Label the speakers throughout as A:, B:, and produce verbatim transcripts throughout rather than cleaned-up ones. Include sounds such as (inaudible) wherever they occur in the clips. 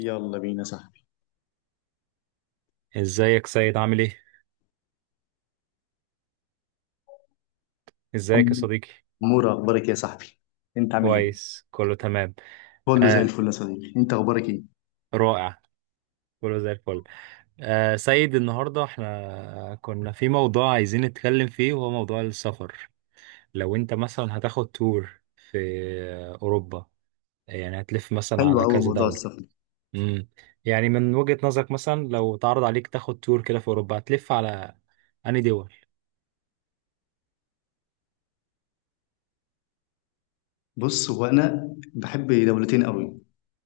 A: يلا بينا يا صاحبي.
B: ازيك سيد، عامل ايه؟ ازيك يا صديقي؟
A: مورا اخبارك إيه يا صاحبي؟ انت عامل ايه؟
B: كويس، كله تمام.
A: كله زي
B: آه.
A: الفل يا صديقي، انت اخبارك ايه؟
B: رائع. كله زي الفل. آه سيد، النهارده احنا كنا في موضوع عايزين نتكلم فيه، وهو موضوع السفر. لو انت مثلا هتاخد تور في آه، اوروبا، يعني هتلف مثلا
A: حلو
B: على
A: قوي
B: كذا
A: موضوع
B: دولة.
A: السفر.
B: امم يعني، من وجهة نظرك مثلا، لو اتعرض عليك تاخد تور كده في اوروبا، هتلف على انهي دول؟
A: بص، هو انا بحب دولتين قوي،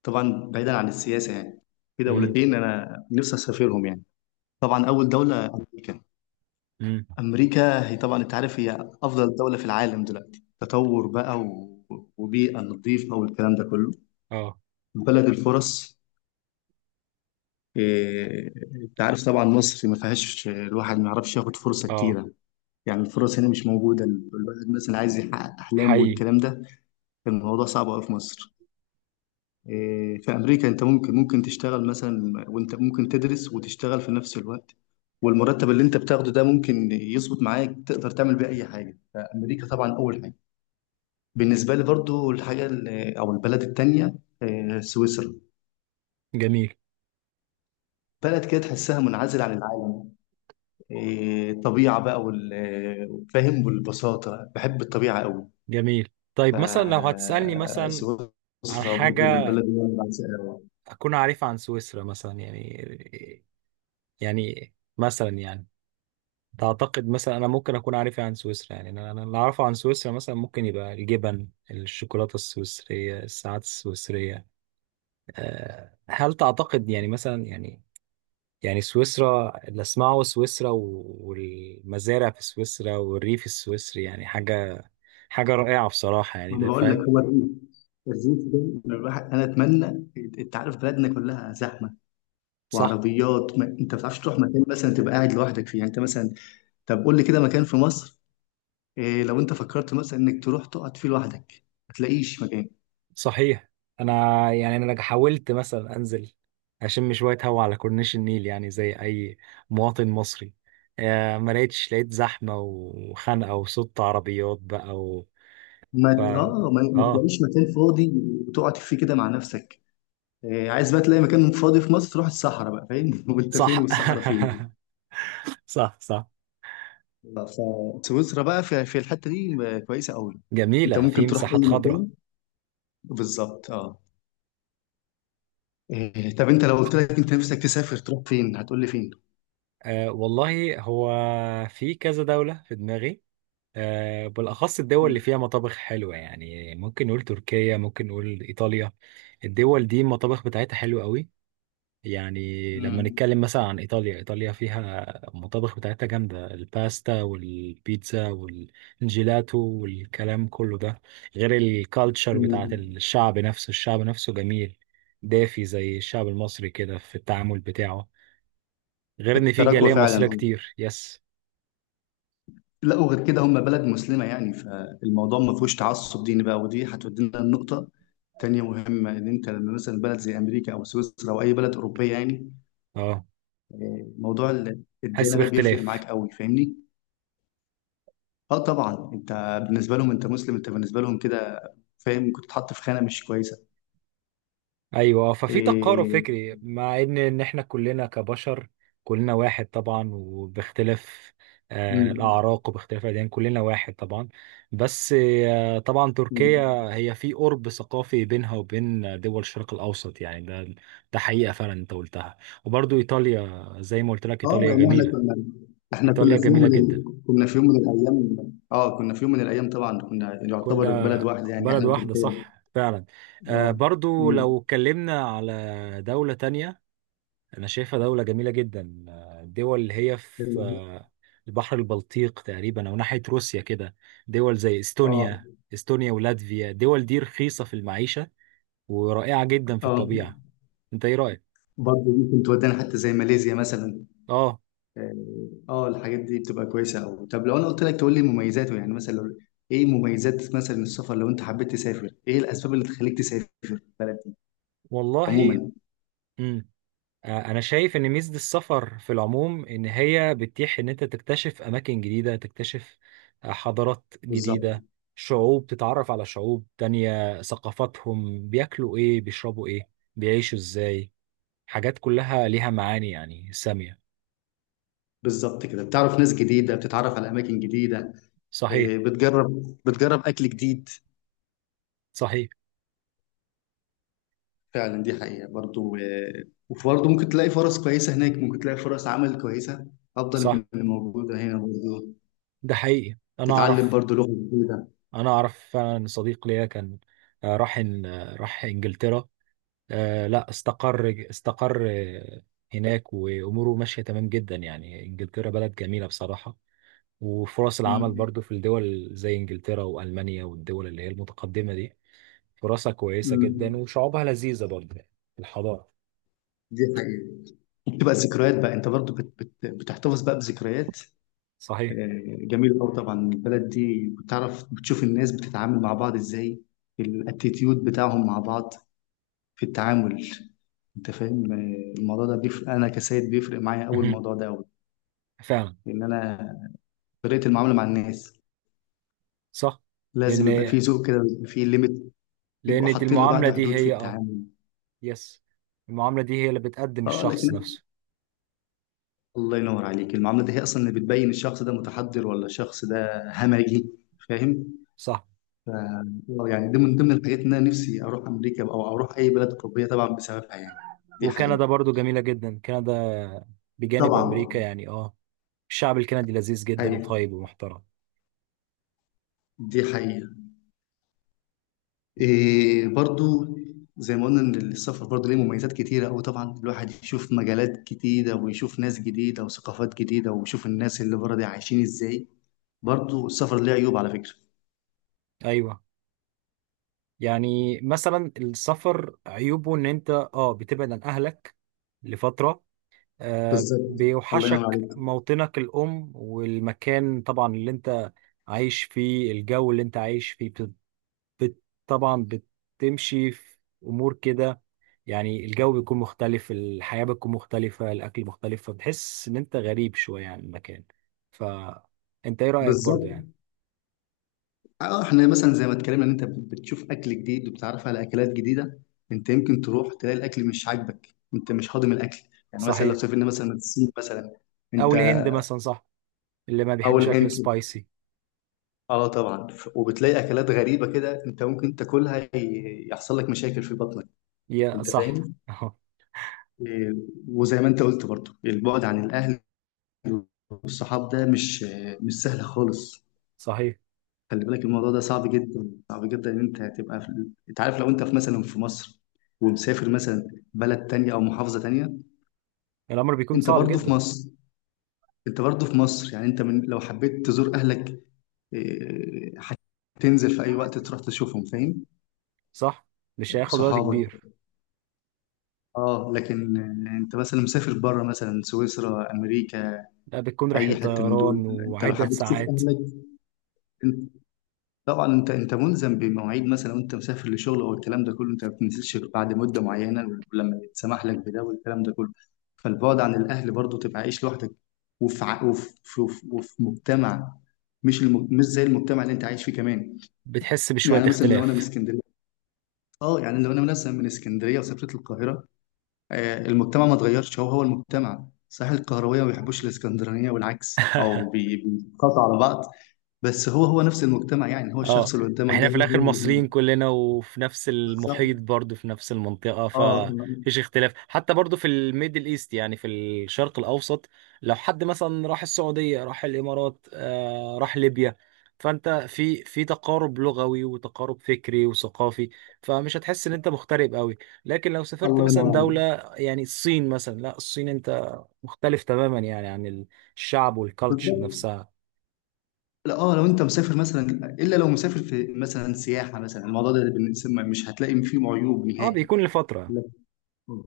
A: طبعا بعيدا عن السياسه يعني. في
B: امم.
A: دولتين انا نفسي اسافرهم يعني. طبعا اول دوله امريكا.
B: امم.
A: امريكا هي طبعا انت عارف هي افضل دوله في العالم دلوقتي، تطور بقى و... وبيئه نظيفه والكلام ده كله.
B: اه.
A: بلد الفرص. إيه، انت عارف طبعا مصر ما فيهاش الواحد ما يعرفش ياخد فرصه
B: اه.
A: كتيره. يعني الفرص هنا مش موجودة، الواحد مثلا عايز يحقق أحلامه
B: حقيقي.
A: والكلام ده. الموضوع صعب أوي في مصر. إيه، في أمريكا أنت ممكن ممكن تشتغل مثلا، وأنت ممكن تدرس وتشتغل في نفس الوقت، والمرتب اللي أنت بتاخده ده ممكن يظبط معاك، تقدر تعمل بيه أي حاجة. فأمريكا طبعا أول حاجة بالنسبة لي. برضو الحاجة ال- أو البلد التانية إيه، سويسرا.
B: جميل.
A: بلد كده تحسها منعزل عن العالم، إيه، طبيعة بقى وال- فاهم، والبساطة. بحب الطبيعة أوي.
B: جميل. طيب مثلا، لو هتسألني مثلا عن
A: فسويسرا برضه من
B: حاجة
A: البلد اللي انا بعشقها أوي.
B: أكون عارفها عن سويسرا، مثلا يعني يعني مثلا يعني تعتقد مثلا أنا ممكن أكون عارفها عن سويسرا، يعني أنا أنا اللي أعرفه عن سويسرا مثلا ممكن يبقى الجبن، الشوكولاتة السويسرية، الساعات السويسرية. أه هل تعتقد يعني، مثلا يعني يعني سويسرا اللي أسمعه سويسرا و- والمزارع في سويسرا والريف السويسري، يعني حاجة حاجة رائعة بصراحة، يعني
A: انا
B: ده
A: بقول لك،
B: فاهم.
A: هو الريف، الريف ده، أنا الواحد انا اتمنى. انت عارف بلدنا كلها زحمه
B: صح؟
A: وعربيات ما... انت ما بتعرفش تروح مكان مثلا تبقى قاعد لوحدك فيه، يعني انت مثلا طب قول لي كده مكان في مصر، إيه، لو انت فكرت مثلا انك تروح تقعد فيه لوحدك ما تلاقيش مكان.
B: صحيح. انا، يعني انا لك- حاولت مثلا انزل اشم شويه هوا على كورنيش النيل، يعني زي اي مواطن مصري. آه، ما لقيتش، لقيت زحمه وخنقه وصوت عربيات بقى و...
A: ما
B: ف
A: ت- اه ما, ما
B: اه.
A: تلاقيش مكان فاضي وتقعد فيه كده مع نفسك. إيه، عايز بقى تلاقي مكان فاضي في مصر، تروح الصحراء بقى، فاهم؟ (laughs) وانت فين
B: صح.
A: والصحراء فين!
B: (laughs) صح، صح.
A: فسويسرا بقى في في الحته دي كويسه قوي. انت
B: جميله، في
A: ممكن تروح
B: مساحات
A: اي
B: خضراء.
A: مكان. بالظبط، اه. إيه، طب انت لو قلت لك انت نفسك تسافر تروح فين هتقول لي فين؟
B: آه والله، هو في كذا دوله في دماغي. آه بالاخص الدول اللي
A: مم.
B: فيها مطابخ حلوه، يعني ممكن نقول تركيا، ممكن نقول ايطاليا. الدول دي المطابخ بتاعتها حلوه قوي. يعني لما نتكلم مثلا عن إيطاليا، إيطاليا فيها المطابخ بتاعتها جامدة، الباستا والبيتزا والجيلاتو والكلام كله ده. غير الكالتشر بتاعت
A: مم.
B: الشعب نفسه، الشعب نفسه جميل، دافي زي الشعب المصري كده في التعامل بتاعه. غير إن في
A: التراكوة
B: جالية
A: فعلا،
B: مصرية
A: آه.
B: كتير. يس.
A: لا، وغير كده هم بلد مسلمة يعني، فالموضوع ما فيهوش تعصب ديني بقى. ودي هتودينا لنقطة تانية مهمة، إن أنت لما مثلا بلد زي أمريكا أو سويسرا أو أي بلد أوروبية يعني،
B: اه،
A: آه، موضوع ال-
B: حس
A: الديانة ده بيفرق
B: باختلاف.
A: معاك قوي، فاهمني؟ اه طبعا. انت بالنسبه لهم انت مسلم، انت بالنسبه لهم كده فاهم كنت تتحط في خانه مش كويسه.
B: ايوه، ففي تقارب
A: إيه...
B: فكري، مع ان ان احنا كلنا كبشر، كلنا واحد طبعا، وباختلاف آه،
A: مم.
B: الاعراق وباختلاف الاديان، كلنا واحد طبعا. بس آه، طبعا تركيا
A: مم.
B: هي في قرب ثقافي بينها وبين دول الشرق الاوسط، يعني ده ده حقيقه فعلا انت قلتها. وبرضو ايطاليا، زي ما قلت لك،
A: اه
B: ايطاليا
A: لان احنا
B: جميله.
A: كنا، احنا كنا
B: ايطاليا
A: في يوم
B: جميله
A: من ال...
B: جدا.
A: كنا في يوم من الايام، اه، كنا في يوم من الايام طبعا كنا يعتبر في بلد
B: كنا
A: واحده يعني
B: بلد
A: احنا
B: واحده،
A: وتركيا.
B: صح فعلا.
A: اه.
B: آه، برضو
A: مم.
B: لو اتكلمنا على دوله تانية، أنا شايفها دولة جميلة جدا. آه، الدول اللي هي في آه، البحر البلطيق تقريبا، أو ناحية روسيا كده. دول زي
A: اه.
B: إستونيا إستونيا ولاتفيا، الدول دي رخيصة في المعيشة، ورائعة جدا في
A: اه
B: الطبيعة. أنت إيه رأيك؟
A: برضه دي كنت ودانا حتى، زي ماليزيا مثلا.
B: آه
A: اه. آه، الحاجات دي بتبقى كويسه قوي. طب لو انا قلت لك تقول لي مميزاته يعني، مثلا لو ايه مميزات مثلا السفر، لو انت حبيت تسافر ايه الاسباب اللي تخليك تسافر بلد
B: والله.
A: عموما؟
B: مم. آه، أنا شايف إن ميزة السفر في العموم إن هي بتتيح إن أنت تكتشف أماكن جديدة، تكتشف آه، حضارات
A: بالظبط.
B: جديدة، شعوب، تتعرف على شعوب تانية، ثقافاتهم، بياكلوا إيه، بيشربوا إيه، بيعيشوا إزاي. حاجات كلها ليها معاني يعني سامية.
A: بالظبط كده، بتعرف ناس جديده، بتتعرف على اماكن جديده،
B: صحيح.
A: إيه، بتجرب بتجرب اكل جديد.
B: صحيح.
A: فعلا دي حقيقه. برضو إيه، وبرضو ممكن تلاقي فرص كويسه هناك، ممكن تلاقي فرص عمل كويسه افضل
B: صح.
A: من اللي موجوده هنا برضو.
B: ده حقيقي. أنا
A: تتعلم
B: أعرف.
A: برضو لغه جديده.
B: أنا أعرف فعلا، صديق ليا كان آه، راح إن- آه، راح إنجلترا. آه، لا، استقر استقر آه، هناك وأموره ماشية تمام جدا، يعني إنجلترا بلد جميلة بصراحة. وفرص العمل
A: امم،
B: برضو في الدول زي إنجلترا وألمانيا، والدول اللي هي المتقدمة دي، فرصها كويسة جدا وشعوبها لذيذة برضو. الحضارة.
A: دي حقيقه. بتبقى الذكريات بقى، انت برضو بت بت بتحتفظ بقى بذكريات،
B: صحيح.
A: آه، جميل قوي. طبعا البلد دي بتعرف، بتشوف الناس بتتعامل مع بعض ازاي، الاتيتيود بتاعهم مع بعض في التعامل. انت فاهم، آه، الموضوع ده بيفرق، انا كسيد بيفرق معايا
B: (laughs)
A: قوي
B: مهم.
A: الموضوع ده قوي.
B: فعلا.
A: لان انا، طريقه المعامله مع الناس
B: صح. لأن
A: لازم يبقى في ذوق كده، ويبقى في ليميت، بيبقوا
B: لان دي،
A: حاطين
B: المعامله
A: لبعض
B: دي
A: حدود في
B: هي اه
A: التعامل.
B: يس، المعامله دي هي اللي بتقدم
A: اه لكن،
B: الشخص نفسه.
A: الله ينور عليك، المعامله دي هي اصلا اللي بتبين الشخص ده متحضر ولا الشخص ده همجي، فاهم؟
B: صح.
A: ف- آه، يعني دي من ضمن الحاجات ان انا نفسي اروح امريكا او اروح اي بلد اوروبيه طبعا بسببها يعني. دي حقيقه.
B: وكندا برضو جميله جدا، كندا بجانب امريكا
A: طبعا.
B: يعني. اه، الشعب الكندي لذيذ جدا،
A: ايوه،
B: وطيب ومحترم.
A: دي حقيقه. إيه برضو، زي ما قلنا ان السفر برضو ليه مميزات كتيره قوي، طبعا الواحد يشوف مجالات جديده، ويشوف ناس جديده، وثقافات جديده، ويشوف الناس اللي بره دي عايشين ازاي. برضو السفر ليه عيوب على فكره.
B: ايوه، يعني مثلا السفر عيوبه ان انت اه بتبعد عن اهلك لفتره. آه
A: بالظبط. الله ينور
B: بيوحشك
A: عليك.
B: موطنك الام، والمكان طبعا اللي انت عايش فيه، الجو اللي انت عايش فيه. بت... بت... طبعا بتمشي في امور كده، يعني الجو بيكون مختلف، الحياة بتكون مختلفة، الأكل مختلف، فبتحس إن أنت غريب شوية عن المكان. فأنت إيه رأيك برضو
A: بالظبط،
B: يعني؟
A: اه. احنا مثلا زي ما اتكلمنا ان انت بتشوف اكل جديد وبتعرف على اكلات جديده، انت يمكن تروح تلاقي الاكل مش عاجبك، انت مش هاضم الاكل. يعني مثلا لو
B: صحيح.
A: سافرنا مثلا الصين مثلا،
B: أو
A: انت
B: الهند مثلا، صح، اللي ما
A: اول
B: بيحبش أكل
A: هنت
B: سبايسي.
A: اه طبعا، ف- وبتلاقي اكلات غريبه كده انت ممكن تاكلها، ي- يحصل لك مشاكل في بطنك،
B: يا
A: انت
B: صح.
A: فاهم؟
B: (laughs) أهو.
A: إيه، وزي ما انت قلت برضو البعد عن الاهل والصحاب ده مش، مش سهل خالص.
B: صحيح.
A: خلي بالك الموضوع ده صعب جدا، صعب جدا، ان انت هتبقى في... انت عارف لو انت في مثلا في مصر ومسافر مثلا بلد تانية او محافظة تانية،
B: الأمر بيكون
A: انت
B: صعب
A: برضه في
B: جدا.
A: مصر، انت برضه في مصر يعني انت من... لو حبيت تزور اهلك، إيه، هتنزل في اي وقت تروح تشوفهم، فاهم؟
B: صح، مش هياخد وقت
A: صحابك،
B: كبير.
A: اه. لكن، آه، انت مثلا مسافر بره مثلا سويسرا، امريكا،
B: لا، بتكون رحلة
A: اي حته من دول،
B: طيران
A: انت لو
B: وعدة
A: حبيت تشوف
B: ساعات.
A: اهلك، طبعا انت انت ملزم بمواعيد مثلا، وانت مسافر لشغل او الكلام ده كله، انت ما بتنزلش غير بعد مده معينه، ولما يتسمح لك بده والكلام ده كله. فالبعد عن الاهل، برضه تبقى عايش لوحدك، وفي ع- وفي وفي وفي مجتمع مش الم... مش زي المجتمع اللي انت عايش فيه كمان.
B: بتحس بشوية
A: يعني مثلا لو انا من
B: اختلاف.
A: اسكندريه، اه، يعني لو انا مثلا من اسكندريه وسافرت القاهره، آه المجتمع ما اتغيرش، هو هو المجتمع، صحيح القهرويه ما بيحبوش الاسكندرانيه والعكس او
B: (laughs)
A: بي- بيتقاطعوا على بعض، بس هو هو نفس المجتمع يعني، هو
B: اه،
A: الشخص اللي قدامك
B: احنا
A: ده هو
B: في
A: هو
B: الاخر
A: اللي
B: مصريين
A: هو.
B: كلنا، وفي نفس
A: بالظبط،
B: المحيط برضو، في نفس المنطقة،
A: اه.
B: فمفيش اختلاف. حتى برضو في الميدل ايست، يعني في الشرق الاوسط، لو حد مثلا راح السعودية، راح الامارات، آه راح ليبيا، فانت في في تقارب لغوي وتقارب فكري وثقافي، فمش هتحس ان انت مغترب قوي. لكن لو سافرت
A: الله ينور
B: مثلا دولة،
A: عليك.
B: يعني الصين مثلا. لا، الصين انت مختلف تماما يعني عن الشعب والكالتشر
A: بالظبط.
B: نفسها.
A: لا، اه لو انت مسافر مثلا، الا لو مسافر في مثلا سياحه مثلا، الموضوع ده بالنسبة- مش هتلاقي فيه عيوب
B: اه،
A: نهائي.
B: بيكون لفترة.
A: لكن،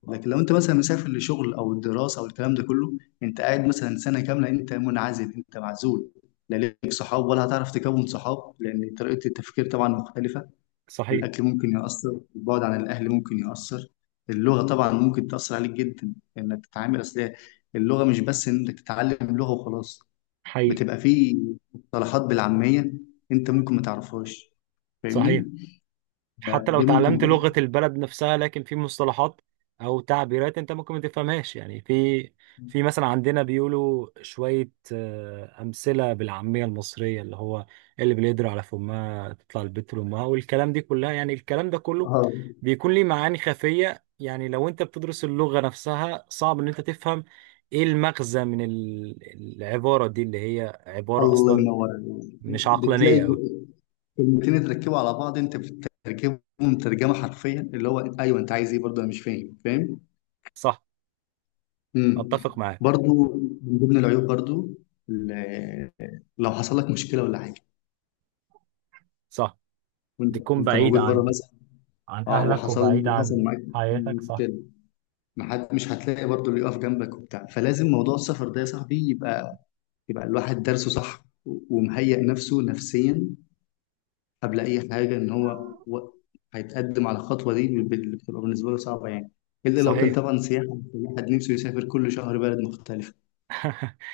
A: لكن لو انت مثلا مسافر لشغل او دراسه او الكلام ده كله، انت قاعد مثلا سنه كامله، انت منعزل، انت معزول، لا ليك صحاب ولا هتعرف تكون صحاب، لان طريقه التفكير طبعا مختلفه.
B: صحيح.
A: الأكل ممكن يأثر، البعد عن الأهل ممكن يأثر، اللغة طبعا ممكن تأثر عليك جدا، إنك تتعامل، أصل اللغة مش بس إنك تتعلم لغة وخلاص،
B: حقيقي.
A: بتبقى في مصطلحات بالعامية أنت ممكن ما تعرفهاش، فاهمني؟
B: صحيح. حتى لو
A: دي ممكن
B: تعلمت
A: برضه،
B: لغة البلد نفسها، لكن في مصطلحات أو تعبيرات أنت ممكن ما تفهمهاش، يعني في في مثلا عندنا بيقولوا شوية آه، أمثلة بالعامية المصرية، اللي هو اللي باليدر على فمها تطلع البت لأمها، والكلام دي كلها، يعني الكلام ده كله
A: اه،
B: بيكون ليه معاني خفية. يعني لو أنت بتدرس اللغة نفسها، صعب إن أنت تفهم إيه المغزى من ال- العبارة دي، اللي هي عبارة
A: الله
B: أصلا
A: ينور عليك،
B: مش
A: بتلاقي
B: عقلانية أوي.
A: جو- كلمتين اتركبوا على بعض، أنت بتترجمهم ترجمة حرفيا، اللي هو أيوه أنت عايز إيه برضه، أنا مش فاهم، فاهم؟
B: صح.
A: امم.
B: أتفق معاك.
A: برضو من ضمن العيوب برضو، ال- لو حصل لك مشكله ولا حاجه
B: صح،
A: وانت،
B: بتكون
A: وانت
B: بعيدة
A: موجود بره
B: عنه،
A: مثلا،
B: عن
A: اه
B: أهلك،
A: وحصل،
B: وبعيد
A: حصل
B: عن
A: معاك
B: حياتك. صح.
A: مشكله، ما حد، مش هتلاقي برضو اللي يقف جنبك وبتاع. فلازم موضوع السفر ده يا صاحبي يبقى، يبقى الواحد درسه صح و- ومهيئ نفسه نفسيا قبل اي حاجه، ان هو و- هيتقدم على الخطوه دي بال- اللي بتبقى بالنسبه له صعبه يعني. الا لو كان
B: صحيح.
A: طبعا سياحه، الواحد نفسه يسافر كل شهر بلد مختلفه.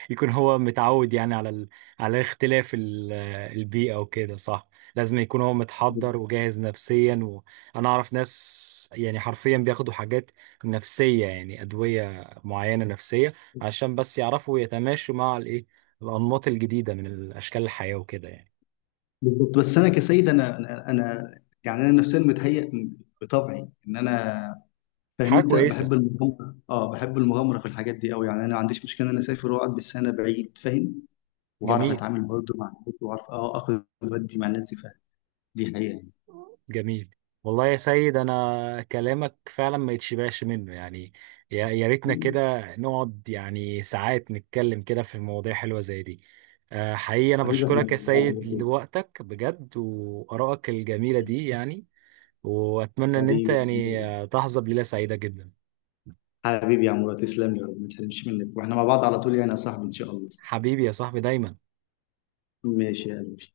B: يكون هو متعود يعني على ال... على اختلاف ال... البيئة وكده، صح. لازم يكون هو متحضر وجاهز نفسيا. وأنا أعرف ناس يعني حرفيا بياخدوا حاجات نفسية، يعني أدوية معينة نفسية، عشان بس يعرفوا يتماشوا مع الإيه، الأنماط الجديدة من الأشكال الحياة وكده يعني.
A: بالظبط. بس انا كسيد انا انا أنا- يعني انا نفسيا متهيئ بطبعي، ان انا فاهم،
B: حاجة
A: انت
B: كويسة.
A: بحب المغامره، اه بحب المغامره في الحاجات دي قوي يعني، انا ما عنديش مشكله ان انا اسافر واقعد بالسنه بعيد، فاهم؟ واعرف
B: جميل.
A: اتعامل برضه مع الناس، واعرف اه اخد ودي مع الناس دي، فاهم؟ دي حقيقه
B: جميل. والله يا سيد، انا كلامك فعلا ما يتشبعش منه يعني. يا يا ريتنا كده،
A: يعني.
B: نقعد يعني ساعات نتكلم كده في مواضيع حلوة زي دي. آه، حقيقي انا
A: حبيبي احنا
B: بشكرك يا
A: مع بعض
B: سيد
A: على طول.
B: لوقتك بجد، وآرائك الجميلة دي يعني. واتمنى ان انت
A: حبيبي يا
B: يعني
A: زميلي،
B: آه، تحظى بليلة سعيدة جدا.
A: حبيبي يا عمرو، تسلم لي يا رب، ما تحرمش منك، واحنا مع بعض على طول يعني يا صاحبي ان شاء الله.
B: حبيبي يا صاحبي دايما.
A: ماشي يا قلبي.